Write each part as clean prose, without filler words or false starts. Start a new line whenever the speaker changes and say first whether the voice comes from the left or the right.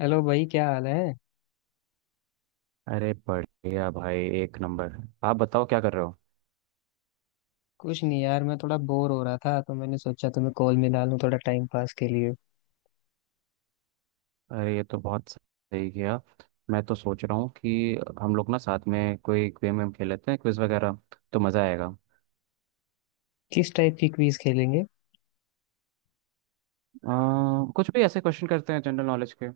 left: Hello भाई, क्या हाल है।
right: अरे बढ़िया भाई, एक नंबर। आप बताओ क्या कर रहे हो?
left: कुछ नहीं यार, मैं थोड़ा बोर हो रहा था तो मैंने सोचा तुम्हें कॉल मिला लूं, थोड़ा टाइम पास के लिए।
right: अरे ये तो बहुत सही किया। मैं तो सोच रहा हूँ कि हम लोग ना साथ में कोई गेम वेम खेल लेते हैं, क्विज वगैरह, तो मज़ा आएगा।
left: किस टाइप की क्विज खेलेंगे?
right: कुछ भी ऐसे क्वेश्चन करते हैं जनरल नॉलेज के।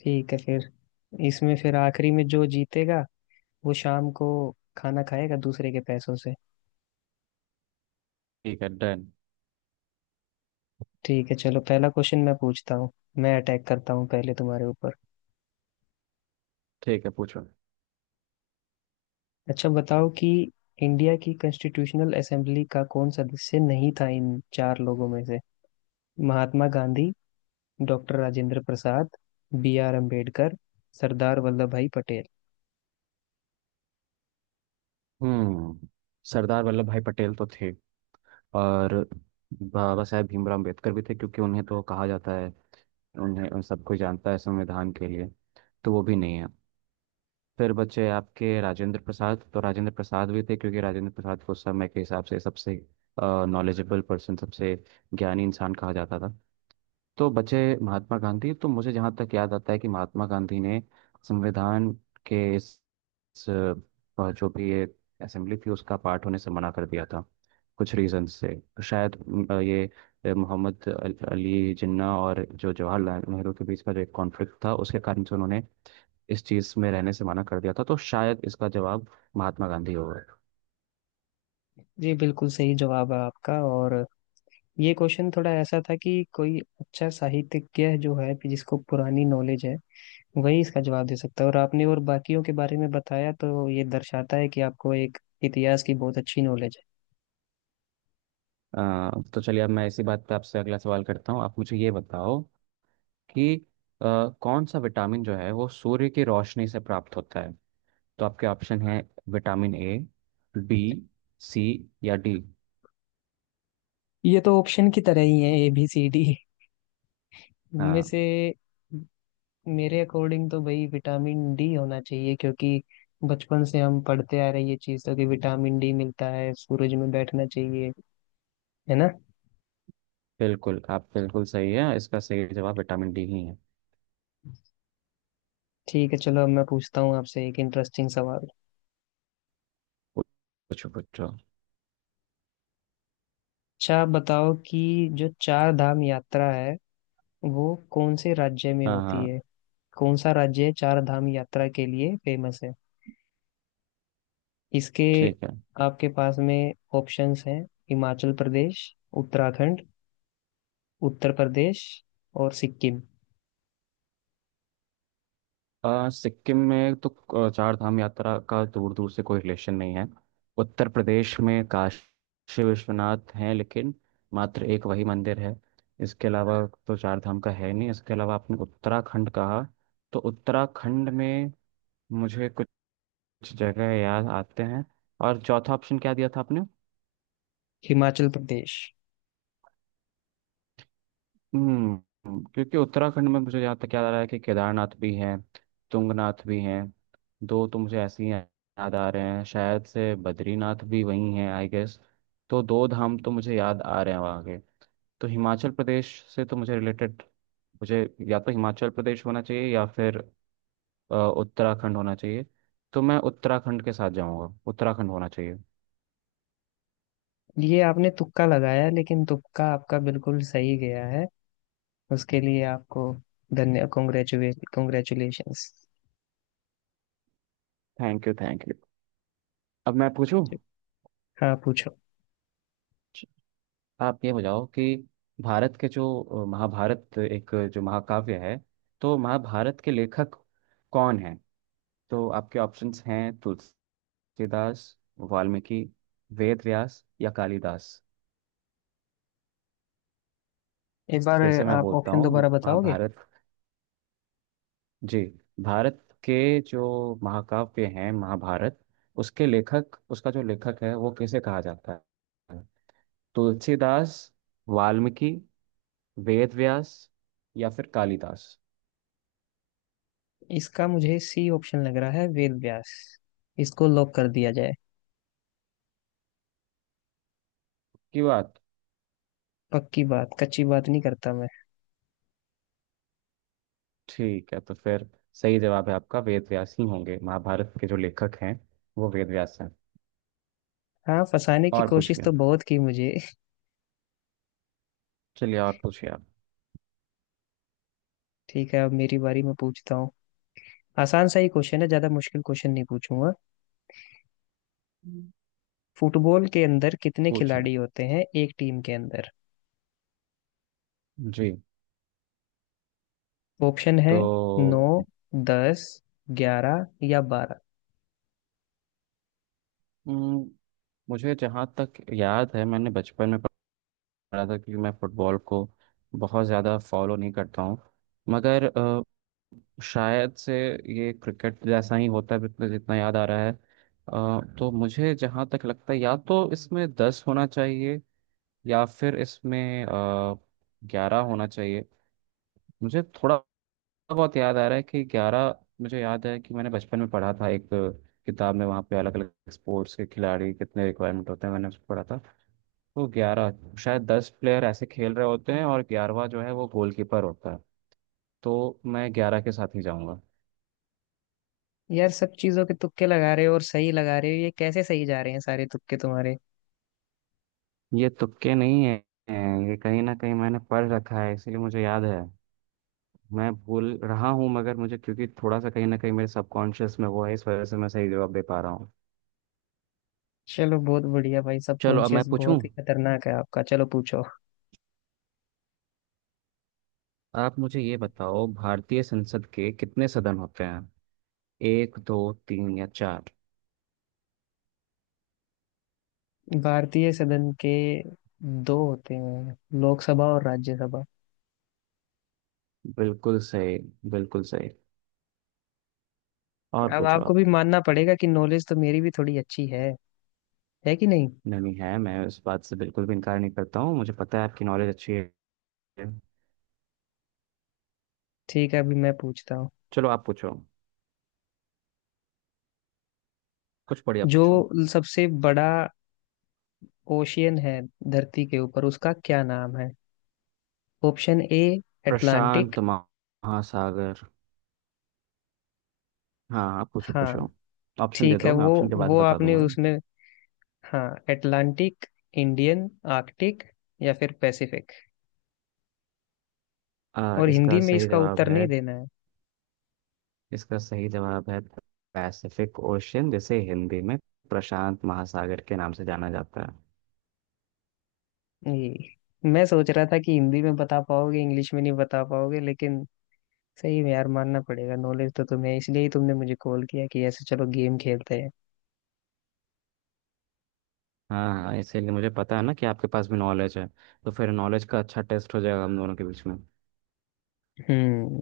left: ठीक है फिर, इसमें फिर आखिरी में जो जीतेगा वो शाम को खाना खाएगा दूसरे के पैसों से।
right: ठीक है, डन।
left: ठीक है, चलो पहला क्वेश्चन मैं पूछता हूँ। मैं अटैक करता हूँ पहले तुम्हारे ऊपर।
right: ठीक है, पूछो।
left: अच्छा बताओ कि इंडिया की कॉन्स्टिट्यूशनल असेंबली का कौन सदस्य नहीं था इन चार लोगों में से। Mahatma Gandhi, doctor Rajendra Prasad, B R Ambedkar, Sardar Vallabh Bhai Patel.
right: हम्म। सरदार वल्लभ भाई पटेल तो थे, और बाबा साहेब भीमराव अम्बेडकर भी थे, क्योंकि उन्हें तो कहा जाता है, उन्हें उन सबको जानता है संविधान के लिए। तो वो भी नहीं है। फिर बचे आपके राजेंद्र प्रसाद, तो राजेंद्र प्रसाद भी थे क्योंकि राजेंद्र प्रसाद को उस समय के हिसाब से सबसे नॉलेजेबल पर्सन, सबसे ज्ञानी इंसान कहा जाता था। तो बचे महात्मा गांधी। तो मुझे जहाँ तक याद आता है कि महात्मा गांधी ने संविधान के इस, जो भी ये असेंबली थी, उसका पार्ट होने से मना कर दिया था, कुछ रीजन से। शायद ये मोहम्मद अली जिन्ना और जो जवाहरलाल नेहरू के बीच का जो एक कॉन्फ्लिक्ट था, उसके कारण से उन्होंने इस चीज़ में रहने से मना कर दिया था। तो शायद इसका जवाब महात्मा गांधी होगा।
left: जी बिल्कुल सही जवाब है आपका। और ये क्वेश्चन थोड़ा ऐसा था कि कोई अच्छा साहित्यज्ञ जो है कि जिसको पुरानी नॉलेज है, वही इसका जवाब दे सकता है। और आपने और बाकियों के बारे में बताया तो ये दर्शाता है कि आपको एक इतिहास की बहुत अच्छी नॉलेज है।
right: तो चलिए अब मैं इसी बात पे आपसे अगला सवाल करता हूँ। आप मुझे ये बताओ कि अ, कौन सा विटामिन जो है वो सूर्य की रोशनी से प्राप्त होता है। तो आपके ऑप्शन है विटामिन ए, बी, सी या डी।
left: ये तो ऑप्शन की तरह ही है, ए बी सी डी इनमें
right: हाँ।
left: से। मेरे अकॉर्डिंग तो भाई विटामिन डी होना चाहिए, क्योंकि बचपन से हम पढ़ते आ रहे हैं ये चीज़ तो, कि विटामिन डी मिलता है, सूरज में बैठना चाहिए। है ना?
right: बिल्कुल, आप बिल्कुल सही है। इसका सही जवाब विटामिन डी ही है।
left: ठीक है, चलो अब मैं पूछता हूँ आपसे एक इंटरेस्टिंग सवाल।
right: पूछो पूछो।
left: अच्छा आप बताओ कि जो चार धाम यात्रा है वो कौन से राज्य में
right: हाँ
left: होती
right: हाँ।
left: है। कौन सा राज्य है चार धाम यात्रा के लिए फेमस है? इसके
right: ठीक है।
left: आपके पास में ऑप्शंस हैं, हिमाचल प्रदेश, उत्तराखंड, उत्तर प्रदेश और सिक्किम।
right: सिक्किम में तो चार धाम यात्रा का दूर दूर से कोई रिलेशन नहीं है। उत्तर प्रदेश में काशी विश्वनाथ हैं लेकिन मात्र एक वही मंदिर है, इसके अलावा तो चार धाम का है नहीं। इसके अलावा आपने उत्तराखंड कहा, तो उत्तराखंड में मुझे कुछ जगह याद आते हैं। और चौथा ऑप्शन क्या दिया था आपने?
left: हिमाचल प्रदेश।
right: हम्म, क्योंकि उत्तराखंड में मुझे जहाँ तक याद आ रहा है कि केदारनाथ भी हैं, तुंगनाथ भी हैं। दो तो मुझे ऐसे ही याद आ रहे हैं, शायद से बद्रीनाथ भी वहीं हैं आई गेस। तो दो धाम तो मुझे याद आ रहे हैं वहाँ के। तो हिमाचल प्रदेश से तो मुझे रिलेटेड मुझे, या तो हिमाचल प्रदेश होना चाहिए या फिर उत्तराखंड होना चाहिए। तो मैं उत्तराखंड के साथ जाऊँगा, उत्तराखंड होना चाहिए।
left: ये आपने तुक्का लगाया, लेकिन तुक्का आपका बिल्कुल सही गया है। उसके लिए आपको धन्य, congratulate, congratulations.
right: Thank you thank you. अब मैं पूछूं।
left: हाँ, पूछो।
right: आप ये बताओ कि भारत के जो महाभारत, एक जो महाकाव्य है, तो महाभारत के लेखक कौन हैं? तो आपके ऑप्शंस हैं तुलसीदास, वाल्मीकि, वेद व्यास या कालिदास।
left: एक बार
right: फिर से मैं
left: आप
right: बोलता
left: ऑप्शन
right: हूँ,
left: दोबारा बताओगे?
right: महाभारत। जी, भारत के जो महाकाव्य हैं, महाभारत, उसके लेखक, उसका जो लेखक है वो किसे कहा जाता है? तुलसीदास, वाल्मीकि, वेद व्यास या फिर कालिदास।
left: इसका मुझे सी ऑप्शन लग रहा है, वेद व्यास। इसको लॉक कर दिया जाए।
right: की बात।
left: पक्की बात, कच्ची बात नहीं करता मैं।
right: ठीक है, तो फिर सही जवाब है आपका। वेद व्यास ही होंगे महाभारत के जो लेखक हैं, वो वेद व्यास हैं।
left: हाँ, फंसाने की
right: और
left: कोशिश
right: पूछिए,
left: तो बहुत की मुझे।
right: चलिए और पूछिए आप।
left: ठीक है, अब मेरी बारी, मैं पूछता हूँ। आसान सा ही क्वेश्चन है, ज्यादा मुश्किल क्वेश्चन नहीं पूछूंगा।
right: हम्म।
left: फुटबॉल के अंदर कितने
right: पूछिए।
left: खिलाड़ी होते हैं एक टीम के अंदर?
right: जी।
left: ऑप्शन है, नौ,
right: तो
left: दस, ग्यारह या बारह।
right: हम्म, मुझे जहाँ तक याद है मैंने बचपन में पढ़ा था, क्योंकि मैं फुटबॉल को बहुत ज़्यादा फॉलो नहीं करता हूँ, मगर शायद से ये क्रिकेट जैसा ही होता है जितना जितना याद आ रहा है। तो मुझे जहाँ तक लगता है, या तो इसमें 10 होना चाहिए या फिर इसमें 11 होना चाहिए। मुझे थोड़ा बहुत याद आ रहा है कि 11। मुझे याद है कि मैंने बचपन में पढ़ा था एक किताब में, वहाँ पे अलग अलग स्पोर्ट्स के खिलाड़ी कितने रिक्वायरमेंट होते हैं, मैंने उसको पढ़ा था। तो 11, शायद 10 प्लेयर ऐसे खेल रहे होते हैं और ग्यारहवा जो है वो गोलकीपर होता है। तो मैं 11 के साथ ही जाऊंगा।
left: यार, सब चीजों के तुक्के लगा रहे हो और सही लगा रहे हो। ये कैसे सही जा रहे हैं सारे तुक्के तुम्हारे?
right: ये तुक्के नहीं है। ये कहीं ना कहीं मैंने पढ़ रखा है इसीलिए मुझे याद है। मैं भूल रहा हूँ मगर मुझे क्योंकि थोड़ा सा कहीं ना कहीं मेरे सबकॉन्शियस में वो है, इस वजह से मैं सही जवाब दे पा रहा हूँ।
left: चलो बहुत बढ़िया भाई, सब
right: चलो अब मैं
left: कॉन्शियस
right: पूछूं।
left: बहुत ही खतरनाक है आपका। चलो पूछो।
right: आप मुझे ये बताओ, भारतीय संसद के कितने सदन होते हैं? एक, दो, तीन या चार?
left: भारतीय सदन के दो होते हैं, लोकसभा और राज्यसभा।
right: बिल्कुल सही, बिल्कुल सही। और
left: अब
right: पूछो
left: आपको
right: आप।
left: भी मानना पड़ेगा कि नॉलेज तो मेरी भी थोड़ी अच्छी है। है कि नहीं?
right: नहीं है, मैं इस बात से बिल्कुल भी इनकार नहीं करता हूँ, मुझे पता है आपकी नॉलेज अच्छी है।
left: ठीक है, अभी मैं पूछता हूँ।
right: चलो आप पूछो, कुछ बढ़िया
left: जो
right: पूछो।
left: सबसे बड़ा ओशियन है धरती के ऊपर, उसका क्या नाम है? Option A, Atlantic.
right: प्रशांत महासागर। हाँ आप पूछो
left: हाँ।
right: पूछो। ऑप्शन दे
left: ठीक है,
right: दो, मैं
left: वो
right: ऑप्शन के बाद
left: वो
right: बता
left: आपने
right: दूंगा।
left: उसमें। हाँ, अटलांटिक, इंडियन, आर्कटिक या फिर पैसिफिक। और
right: इसका
left: हिंदी में
right: सही
left: इसका
right: जवाब
left: उत्तर
right: है,
left: नहीं देना
right: इसका सही जवाब है पैसिफिक ओशियन, जिसे हिंदी में प्रशांत महासागर के नाम से जाना जाता है।
left: है। ये मैं सोच रहा था कि हिंदी में बता पाओगे, इंग्लिश में नहीं बता पाओगे, लेकिन सही में यार, मानना पड़ेगा नॉलेज तो तुम्हें है, इसलिए ही तुमने मुझे कॉल किया कि ऐसे चलो गेम खेलते हैं।
right: हाँ हाँ, इसीलिए मुझे पता है ना कि आपके पास भी नॉलेज है, तो फिर नॉलेज का अच्छा टेस्ट हो जाएगा हम दोनों के बीच में।
left: हम्म।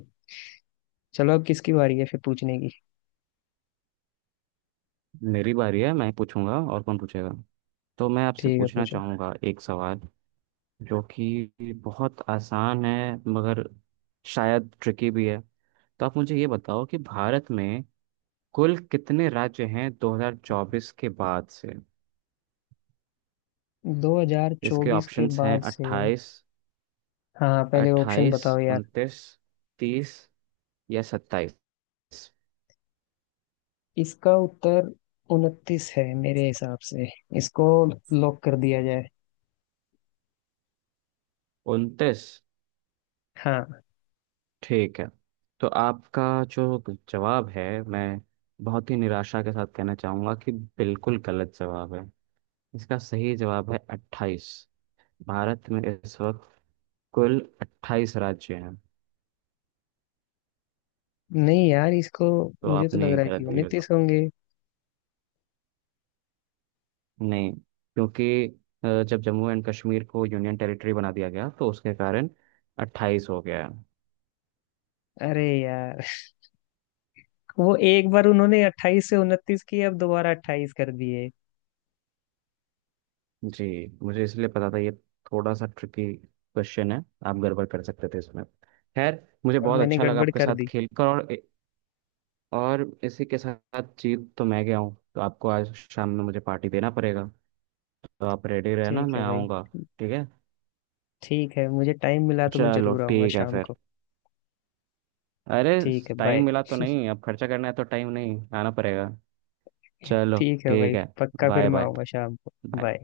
left: चलो, अब किसकी बारी है फिर पूछने की?
right: मेरी बारी है, मैं पूछूंगा और कौन पूछेगा। तो मैं आपसे
left: ठीक है,
right: पूछना
left: पूछो।
right: चाहूंगा एक सवाल जो कि बहुत आसान है मगर शायद ट्रिकी भी है। तो आप मुझे ये बताओ कि भारत में कुल कितने राज्य हैं 2024 के बाद से? इसके
left: 2024 के
right: ऑप्शंस हैं
left: बाद से?
right: 28,
left: हाँ पहले ऑप्शन
right: 28,
left: बताओ यार।
right: 29, 30 या 27।
left: इसका उत्तर उनतीस है मेरे हिसाब से। इसको लॉक कर दिया जाए।
right: 29?
left: हाँ।
right: ठीक है। तो आपका जो जवाब है, मैं बहुत ही निराशा के साथ कहना चाहूँगा कि बिल्कुल गलत जवाब है। इसका सही जवाब है 28। भारत में इस वक्त कुल 28 राज्य हैं।
left: नहीं यार, इसको
right: तो
left: मुझे तो लग
right: आपने
left: रहा है कि
right: गलत दिया।
left: उनतीस होंगे।
right: नहीं, क्योंकि जब जम्मू एंड कश्मीर को यूनियन टेरिटरी बना दिया गया, तो उसके कारण 28 हो गया है।
left: अरे यार वो एक बार उन्होंने अट्ठाईस से उनतीस की, अब दोबारा अट्ठाईस कर दिए।
right: जी, मुझे इसलिए पता था ये थोड़ा सा ट्रिकी क्वेश्चन है, आप गड़बड़ कर सकते थे इसमें। खैर, मुझे
left: और
right: बहुत
left: मैंने
right: अच्छा लगा
left: गड़बड़
right: आपके
left: कर
right: साथ
left: दी।
right: खेलकर। और इसी के साथ जीत तो मैं गया हूँ, तो आपको आज शाम में मुझे पार्टी देना पड़ेगा। तो आप रेडी रहना,
left: ठीक है
right: मैं
left: भाई।
right: आऊँगा। ठीक है।
left: ठीक है, मुझे टाइम मिला तो मैं
right: चलो
left: जरूर आऊंगा
right: ठीक है
left: शाम
right: फिर।
left: को।
right: अरे,
left: ठीक है,
right: टाइम
left: बाय।
right: मिला तो नहीं, अब खर्चा करना है तो टाइम नहीं आना पड़ेगा। चलो,
left: ठीक है
right: ठीक
left: भाई,
right: है।
left: पक्का फिर
right: बाय
left: मैं
right: बाय।
left: आऊंगा शाम को। बाय।
right: बाय।